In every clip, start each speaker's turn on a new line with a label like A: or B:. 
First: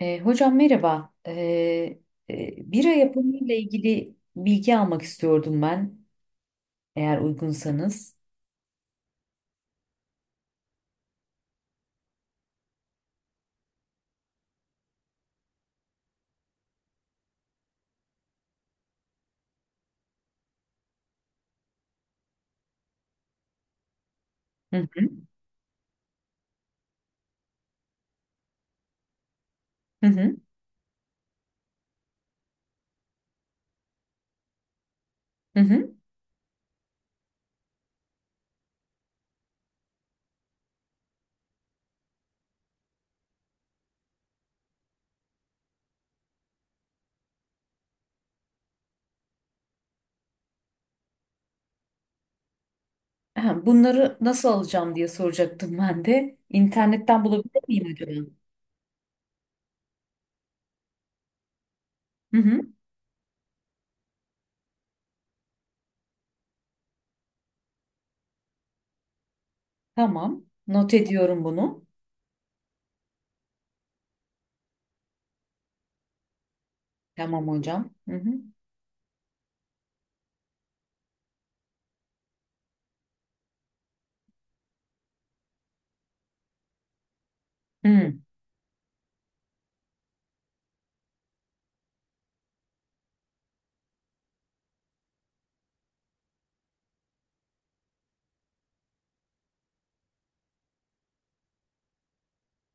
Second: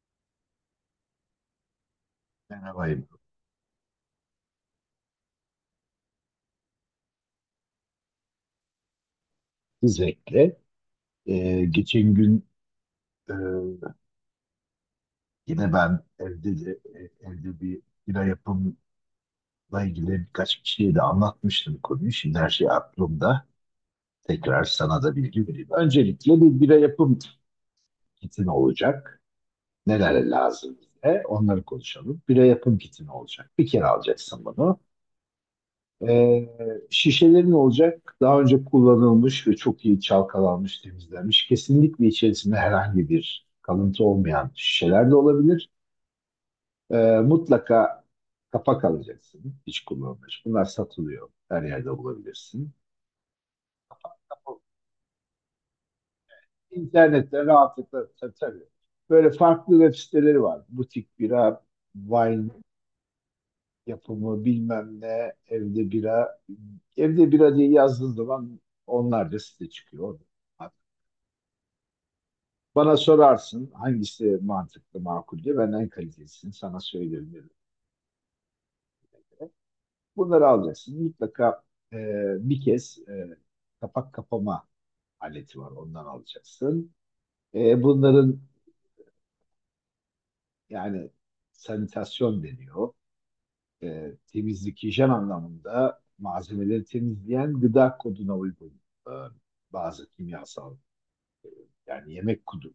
A: Hocam merhaba. Bira
B: Merhabayım.
A: yapımı ile ilgili bilgi almak istiyordum ben, eğer uygunsanız.
B: Özellikle geçen gün e, yine ben evde de, evde bir bira yapımla ilgili birkaç kişiye de anlatmıştım konuyu. Şimdi her şey aklımda. Tekrar
A: Hı
B: sana
A: hı,
B: da bilgi vereyim. Öncelikle bir bira yapım kiti ne olacak?
A: hı
B: Neler
A: hı,
B: lazım bize? Onları konuşalım. Bira yapım kiti ne olacak? Bir kere alacaksın bunu.
A: hı hı.
B: Ee, şişelerin olacak daha önce kullanılmış ve çok iyi çalkalanmış, temizlenmiş. Kesinlikle içerisinde herhangi bir kalıntı olmayan şişeler de olabilir. Mutlaka kapak alacaksın. Hiç kullanılmış. Bunlar satılıyor. Her yerde bulabilirsin.
A: Ha, bunları nasıl alacağım diye soracaktım ben de. İnternetten
B: İnternette
A: bulabilir miyim
B: rahatlıkla
A: acaba?
B: tabii, tabii. Böyle farklı web siteleri var. Butik bira,
A: Hı
B: wine
A: hı.
B: yapımı bilmem ne, evde bira. Evde bira diye yazdığın zaman onlarca site çıkıyor.
A: Tamam, not ediyorum bunu.
B: Bana sorarsın hangisi mantıklı, makul diye ben en kalitesini sana söylerim
A: Tamam
B: dedim.
A: hocam. Hı hı,
B: Bunları alacaksın. Mutlaka e, bir kez kapak kapama aleti var. Ondan alacaksın.
A: hı,
B: Bunların yani sanitasyon deniyor. Temizlik, hijyen anlamında malzemeleri temizleyen gıda koduna uygun e, bazı kimyasal. Yani yemek kudu,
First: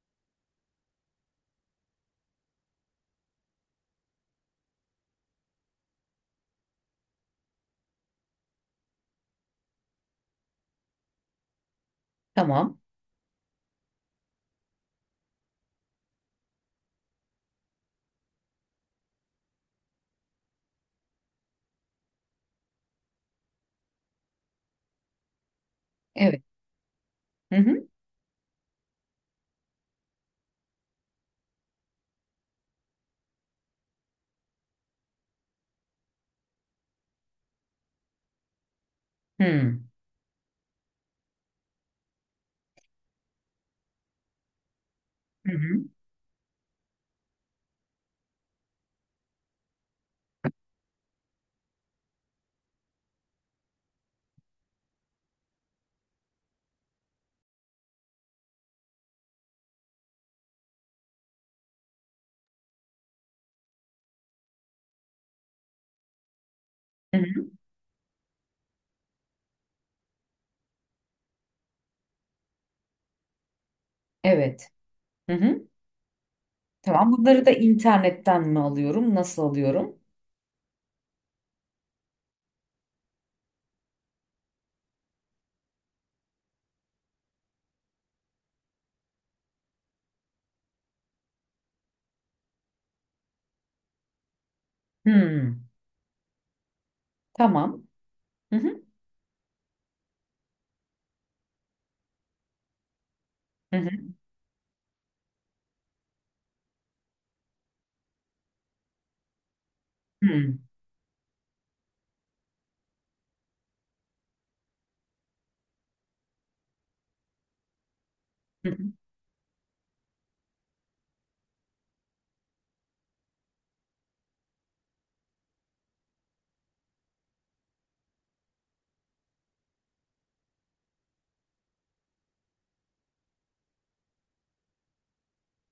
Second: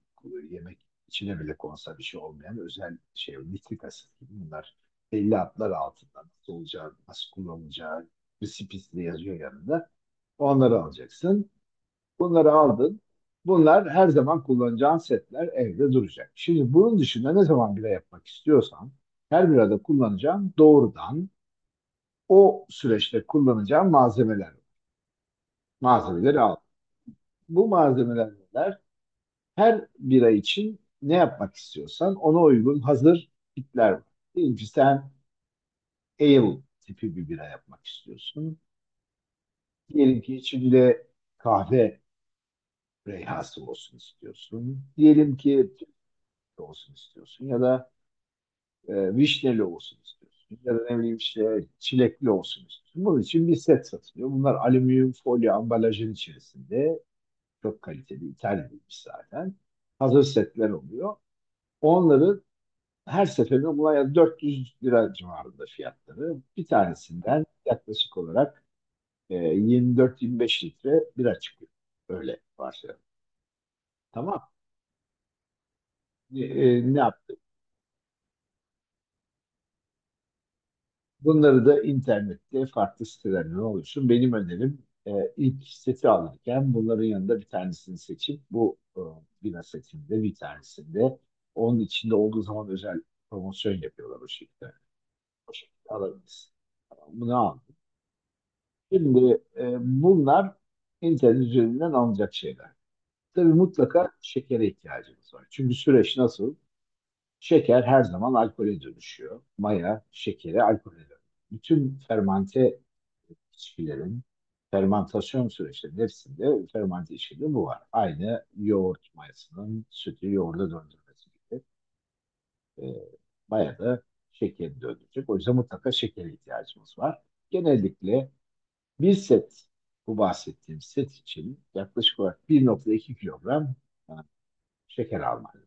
B: yemek içine bile konsa bir şey olmayan özel şey, nitrik asit gibi bunlar belli adlar altında nasıl olacağı, nasıl kullanılacağı, resipisi de yazıyor yanında. Onları alacaksın. Bunları
A: tamam.
B: aldın. Bunlar her zaman kullanacağın setler evde duracak. Şimdi bunun dışında ne zaman bira yapmak istiyorsan her birada kullanacağın doğrudan o süreçte kullanacağın malzemeler var. Malzemeleri
A: Evet.
B: al.
A: Hı
B: Bu
A: hı,
B: malzemeler neler? Her bira için ne yapmak istiyorsan ona uygun hazır kitler var. Diyelim ki sen ale tipi bir bira yapmak istiyorsun.
A: hı,
B: Diyelim ki içinde kahve reyhası olsun istiyorsun. Diyelim
A: hı
B: ki
A: hı,
B: tütlü olsun istiyorsun ya da vişneli olsun istiyorsun. Ya da ne bileyim işte çilekli olsun istiyorsun. Bunun için bir set satılıyor. Bunlar alüminyum folyo ambalajın içerisinde. Çok kaliteli, İtalya'ymış zaten. Hazır setler oluyor. Onları her seferinde buna 400 lira civarında fiyatları. Bir
A: hı hı.
B: tanesinden yaklaşık olarak 24-25 litre bira çıkıyor. Öyle varsayalım. Tamam.
A: Evet. Hı hı.
B: Ne
A: Tamam.
B: yaptık?
A: Bunları da internetten mi alıyorum? Nasıl alıyorum?
B: Bunları da internette farklı sitelerden oluşsun. Benim önerim ilk seti alırken bunların yanında bir tanesini seçip bu bira setinde bir tanesinde onun içinde olduğu zaman özel promosyon yapıyorlar o şekilde.
A: Hı,
B: O şekilde alabiliriz. Tamam, bunu al.
A: tamam. Hı hı.
B: Şimdi bunlar internet üzerinden alınacak şeyler. Tabii
A: Hı hı.
B: mutlaka şekere ihtiyacımız var. Çünkü süreç nasıl? Şeker her zaman alkole dönüşüyor. Maya
A: Hmm.
B: şekeri alkole dönüşüyor. Bütün fermante içkilerin fermantasyon süreçlerinin hepsinde fermante içkide bu var. Aynı
A: Hı hı.
B: yoğurt mayasının sütü yoğurda döndürmesi gibi. E, maya da şekeri döndürecek. O yüzden mutlaka şekere ihtiyacımız var. Genellikle bir set, bu bahsettiğim set için yaklaşık olarak 1.2 kilogram e, şeker almalıyım.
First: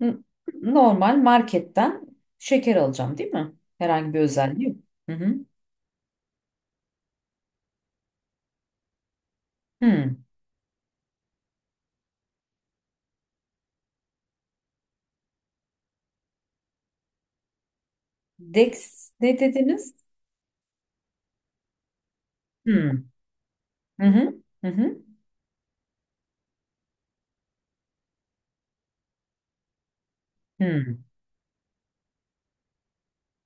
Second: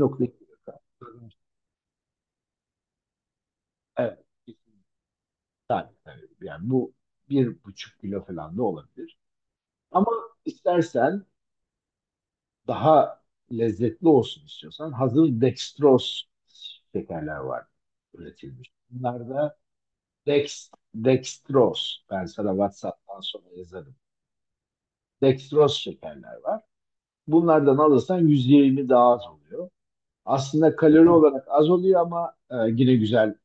A: N-
B: kilogram.
A: Normal marketten şeker alacağım değil mi? Herhangi bir
B: Evet.
A: özelliği yok. Hı hı.
B: Tabii, tabii. Yani bu bir buçuk kilo falan da olabilir. Ama
A: Hı.
B: istersen daha lezzetli olsun istiyorsan hazır dextroz şekerler var üretilmiş.
A: Dex
B: Bunlar
A: ne
B: da
A: dediniz?
B: dex, dextroz. Ben sana
A: Hmm.
B: WhatsApp'tan sonra yazarım.
A: Hı hı. Hı hı.
B: Dextroz şekerler var. Bunlardan alırsan 120 daha az oluyor. Aslında
A: Hmm.
B: kalori olarak az oluyor ama yine güzel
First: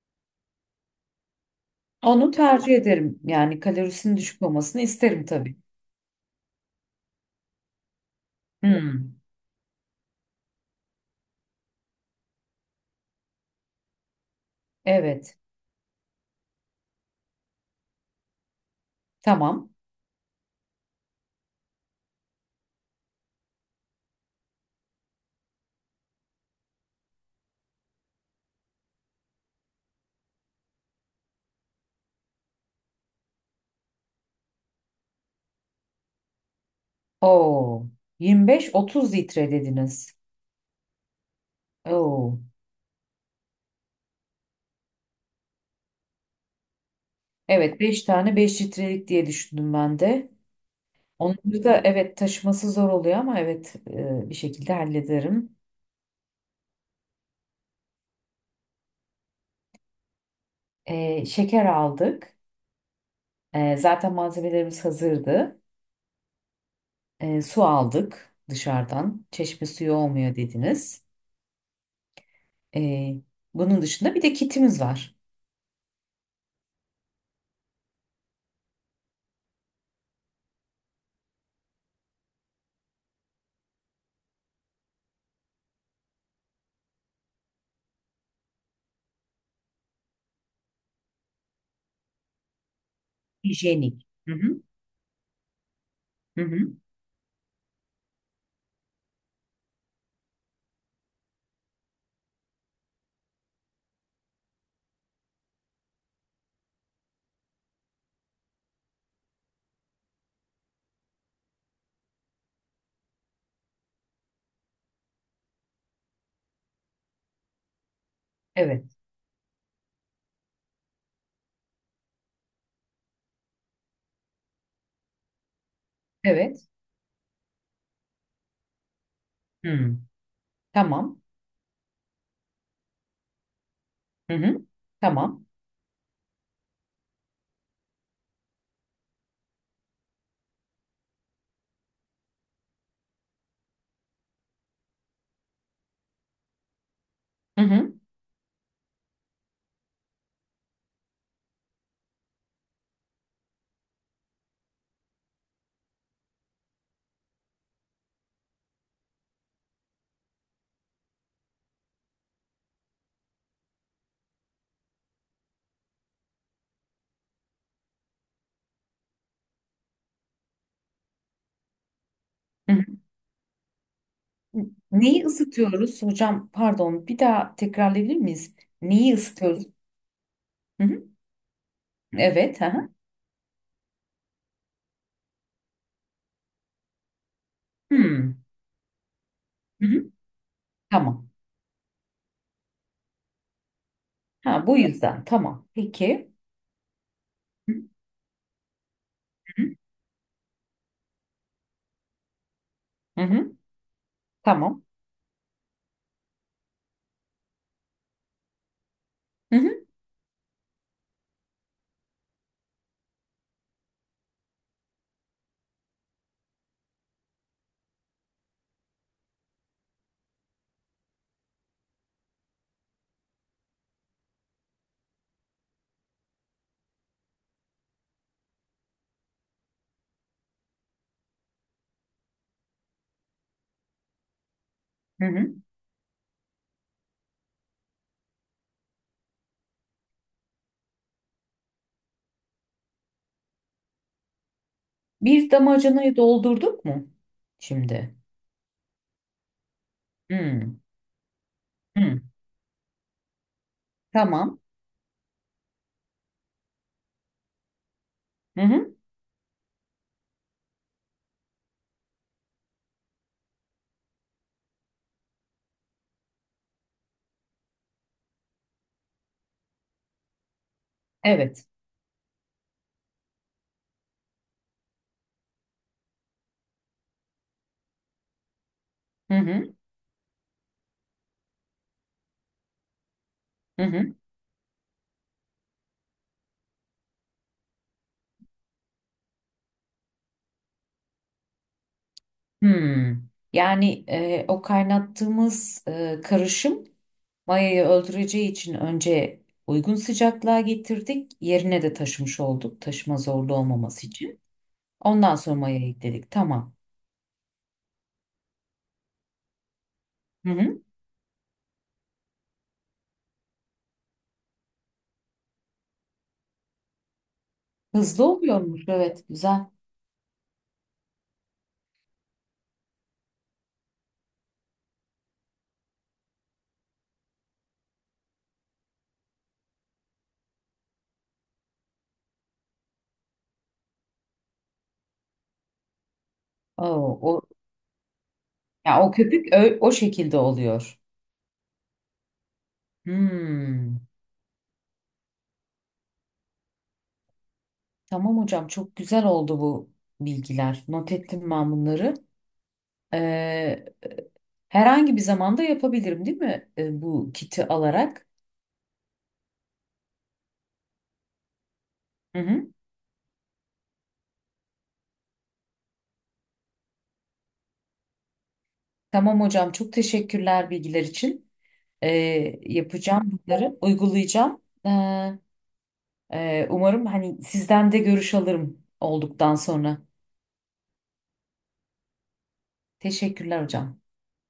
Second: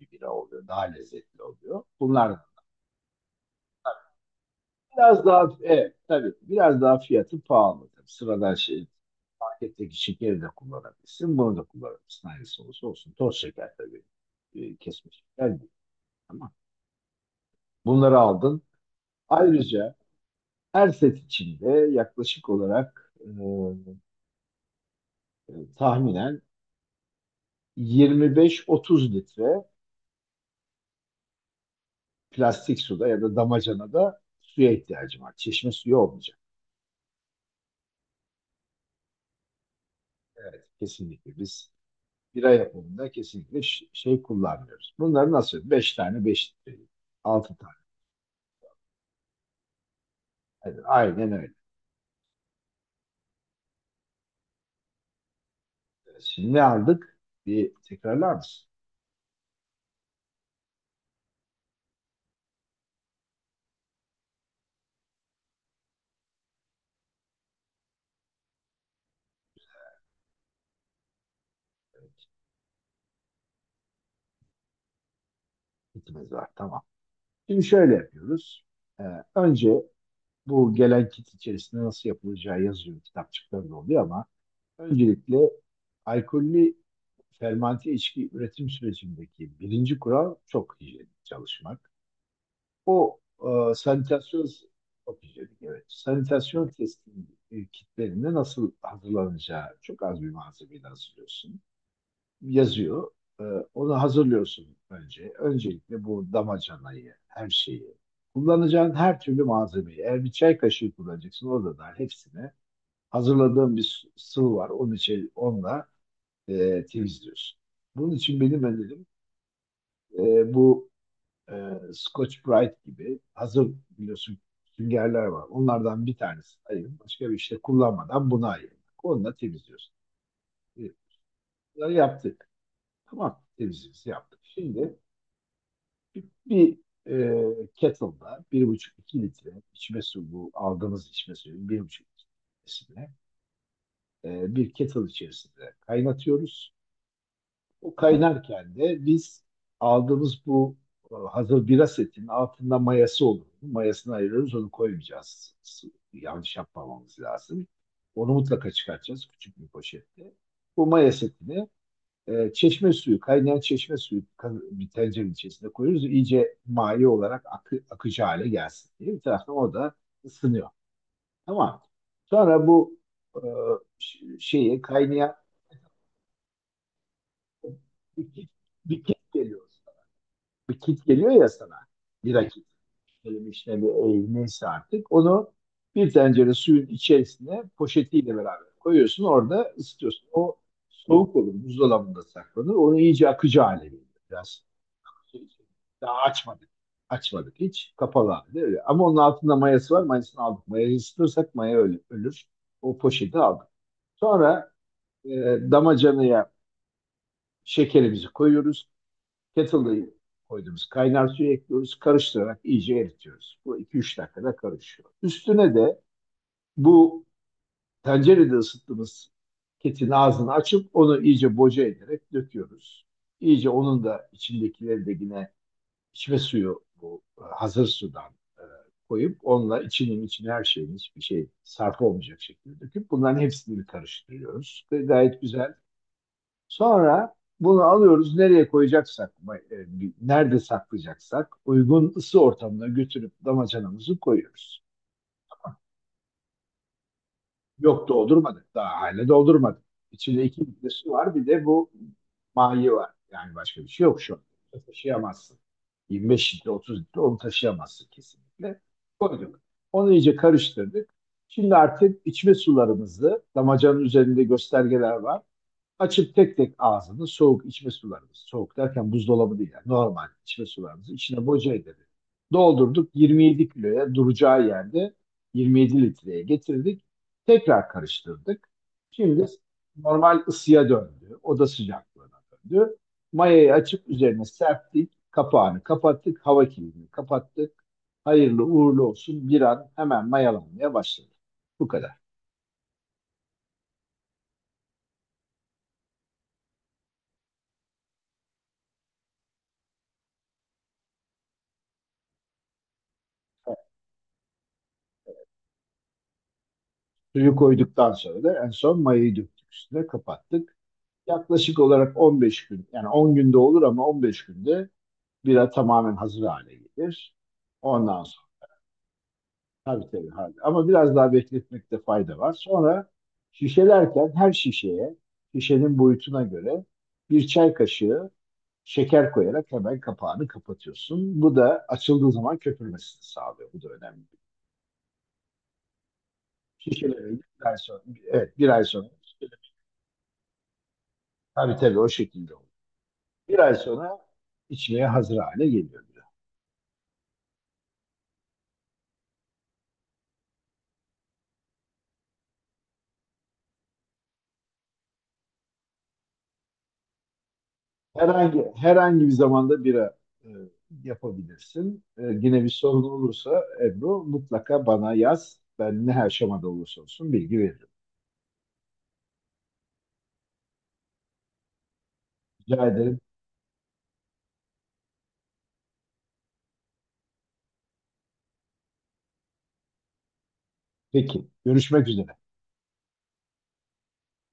B: bir bira oluyor. Daha lezzetli oluyor.
A: Onu
B: Bunlar
A: tercih ederim. Yani kalorisinin düşük olmasını isterim
B: biraz daha,
A: tabii.
B: evet, tabii biraz daha fiyatı pahalı. Tabii sıradan şey,
A: Hmm.
B: paketteki şekeri de kullanabilirsin. Bunu da kullanabilirsin. Hangisi olursa olsun. Toz şeker tabii. Kesme
A: Evet.
B: şeker değil. Ama bunları aldın.
A: Tamam.
B: Ayrıca her set içinde yaklaşık olarak tahminen 25-30 litre plastik suda ya da damacanada suya ihtiyacım var. Çeşme suyu olmayacak.
A: Oo. 25-30 litre dediniz.
B: Evet, kesinlikle biz
A: Oo.
B: bira yapımında kesinlikle şey kullanmıyoruz. Bunları nasıl? Beş tane, beş litre, altı tane.
A: Evet, beş tane beş litrelik diye düşündüm ben de.
B: Evet, aynen öyle.
A: Onları da evet taşıması zor oluyor ama evet bir şekilde hallederim.
B: Evet, şimdi ne aldık? Bir tekrarlar mısın?
A: Şeker aldık. Zaten malzemelerimiz hazırdı. Su aldık dışarıdan. Çeşme suyu olmuyor dediniz. E, Bunun dışında bir de kitimiz var.
B: Kitimiz var, tamam. Şimdi şöyle yapıyoruz. Ee, önce bu gelen kit içerisinde nasıl yapılacağı yazıyor. Kitapçıklarında oluyor ama öncelikle alkollü fermante içki üretim sürecindeki birinci kural çok hijyenik çalışmak. O
A: Hijyenik. Hı
B: sanitasyon
A: hı.
B: çok hijyenik, evet.
A: Hı
B: Sanitasyon
A: hı.
B: testinin kitlerinde nasıl hazırlanacağı çok az bir malzemeyle hazırlıyorsun. Yazıyor. E, onu hazırlıyorsun önce. Öncelikle bu damacanayı, her şeyi. Kullanacağın her türlü malzemeyi. Eğer bir çay kaşığı kullanacaksın orada da hepsine hazırladığım bir sıvı var. Onun için onunla temizliyorsun. Bunun için benim ben
A: Evet.
B: dedim, bu e, Scotch Brite gibi hazır biliyorsun süngerler var. Onlardan bir tanesi
A: Evet.
B: ayırın. Başka bir işte kullanmadan bunu ayırın. Onunla temizliyorsun.
A: Hı.
B: E,
A: Tamam.
B: bunları yaptık. Tamam, temizliğimizi
A: Hı
B: yaptık.
A: hı.
B: Şimdi
A: Tamam.
B: bir kettle'da bir buçuk iki litre içme suyu, bu aldığımız içme suyu 1,5 litresine bir kettle içerisinde kaynatıyoruz.
A: Hı hı.
B: O kaynarken de biz aldığımız bu hazır bira setinin altında mayası olur. Mayasını ayırıyoruz, onu koymayacağız. Yanlış yapmamamız lazım. Onu mutlaka çıkartacağız küçük bir poşette. Bu maya setini çeşme suyu, kaynayan çeşme suyu bir tencerenin içerisine koyuyoruz. İyice maye olarak akıcı hale gelsin diye. Bir taraftan o da ısınıyor. Tamam. Sonra
A: Hı hı.
B: bu e, şeyi
A: Neyi
B: kaynayan
A: ısıtıyoruz? Hocam pardon bir daha tekrarlayabilir
B: bir kek,
A: miyiz?
B: bir
A: Neyi
B: kek
A: ısıtıyoruz?
B: geliyor. Bir
A: Hı hı.
B: kit geliyor ya sana. Bira
A: Evet. Hı
B: kit.
A: hı.
B: Böyle bir işte bir neyse artık. Onu bir tencere suyun içerisine
A: Hı.
B: poşetiyle beraber koyuyorsun. Orada
A: Hı hı.
B: ısıtıyorsun. O
A: Tamam.
B: soğuk olur. Buzdolabında saklanır. Onu iyice akıcı hale geliyor. Biraz
A: Ha, bu yüzden. Tamam.
B: daha
A: Peki.
B: açmadık. Açmadık
A: Hı
B: hiç. Kapalı halde öyle. Ama onun altında
A: hı.
B: mayası var. Mayasını aldık. Mayayı ısıtırsak maya öyle, ölür. O
A: Hı
B: poşeti
A: hı.
B: aldık. Sonra
A: Tamam.
B: e, damacanaya şekerimizi koyuyoruz,
A: Hı hı,
B: kettle'ı koyduğumuz kaynar suyu ekliyoruz. Karıştırarak iyice eritiyoruz. Bu iki üç dakikada karışıyor. Üstüne de bu tencerede ısıttığımız ketin ağzını açıp onu iyice boca ederek döküyoruz. İyice onun da içindekileri de yine içme suyu, bu hazır sudan e, koyup onunla içinin içine her şeyin hiçbir şey sarf olmayacak şekilde döküp bunların hepsini karıştırıyoruz. Ve
A: hı
B: gayet
A: hı.
B: güzel. Sonra bunu alıyoruz nereye koyacaksak, e, nerede saklayacaksak uygun ısı ortamına götürüp damacanamızı koyuyoruz.
A: Bir damacanayı doldurduk mu
B: Yok,
A: şimdi?
B: doldurmadık, daha hala doldurmadık. İçinde iki
A: Hı,
B: litre su var bir de bu
A: hı.
B: mayi var. Yani başka bir şey yok şu an.
A: Tamam.
B: Taşıyamazsın. 25 litre, 30 litre onu taşıyamazsın
A: Hı
B: kesinlikle.
A: hı.
B: Koyduk. Onu iyice karıştırdık. Şimdi artık içme sularımızı, damacanın üzerinde göstergeler var. Açıp tek tek ağzını soğuk içme sularımız, soğuk derken buzdolabı değil yani normal içme sularımızı içine
A: Evet.
B: boca edelim. Doldurduk 27 kiloya duracağı yerde 27 litreye getirdik. Tekrar karıştırdık.
A: Hı
B: Şimdi
A: hı,
B: normal ısıya döndü. Oda sıcaklığına döndü. Mayayı
A: hı
B: açıp
A: hı.
B: üzerine serptik. Kapağını kapattık. Hava kilidini kapattık. Hayırlı uğurlu olsun. Bir an hemen mayalanmaya başladı. Bu kadar.
A: Hı. Yani o kaynattığımız karışım mayayı öldüreceği için önce uygun sıcaklığa getirdik. Yerine de taşımış olduk. Taşıma zorlu olmaması için. Ondan sonra mayayı ekledik. Tamam.
B: Suyu koyduktan sonra da en son mayayı döktük üstüne
A: Hı
B: kapattık.
A: hı.
B: Yaklaşık olarak 15 gün, yani 10 günde olur ama 15 günde bira tamamen hazır hale gelir. Ondan
A: Hızlı
B: sonra
A: oluyormuş. Evet, güzel.
B: tabii tabii hadi. Ama biraz daha bekletmekte fayda var. Sonra şişelerken her şişeye şişenin boyutuna göre bir çay kaşığı şeker koyarak hemen kapağını kapatıyorsun. Bu da açıldığı zaman köpürmesini sağlıyor. Bu da önemli.
A: Oo, o,
B: Şişeleri bir ay sonra, evet bir ay
A: ya
B: sonra.
A: o köpük o şekilde oluyor.
B: Tabii tabii o şekilde oluyor. Bir ay
A: Hmm.
B: sonra içmeye hazır hale geliyor bira.
A: Tamam hocam, çok güzel oldu bu bilgiler. Not ettim ben bunları. Ee, Herhangi bir zamanda yapabilirim değil mi, bu kiti alarak?
B: Herhangi bir zamanda bira e, yapabilirsin.
A: Hı
B: Yine
A: hı.
B: bir sorun olursa Ebru mutlaka bana yaz. Ben ne aşamada olursa olsun bilgi veririm.
A: Tamam hocam, çok teşekkürler bilgiler için.
B: Rica ederim.
A: Yapacağım bunları, uygulayacağım. Umarım hani sizden de görüş alırım olduktan sonra.
B: Peki. Görüşmek üzere.
A: Teşekkürler hocam.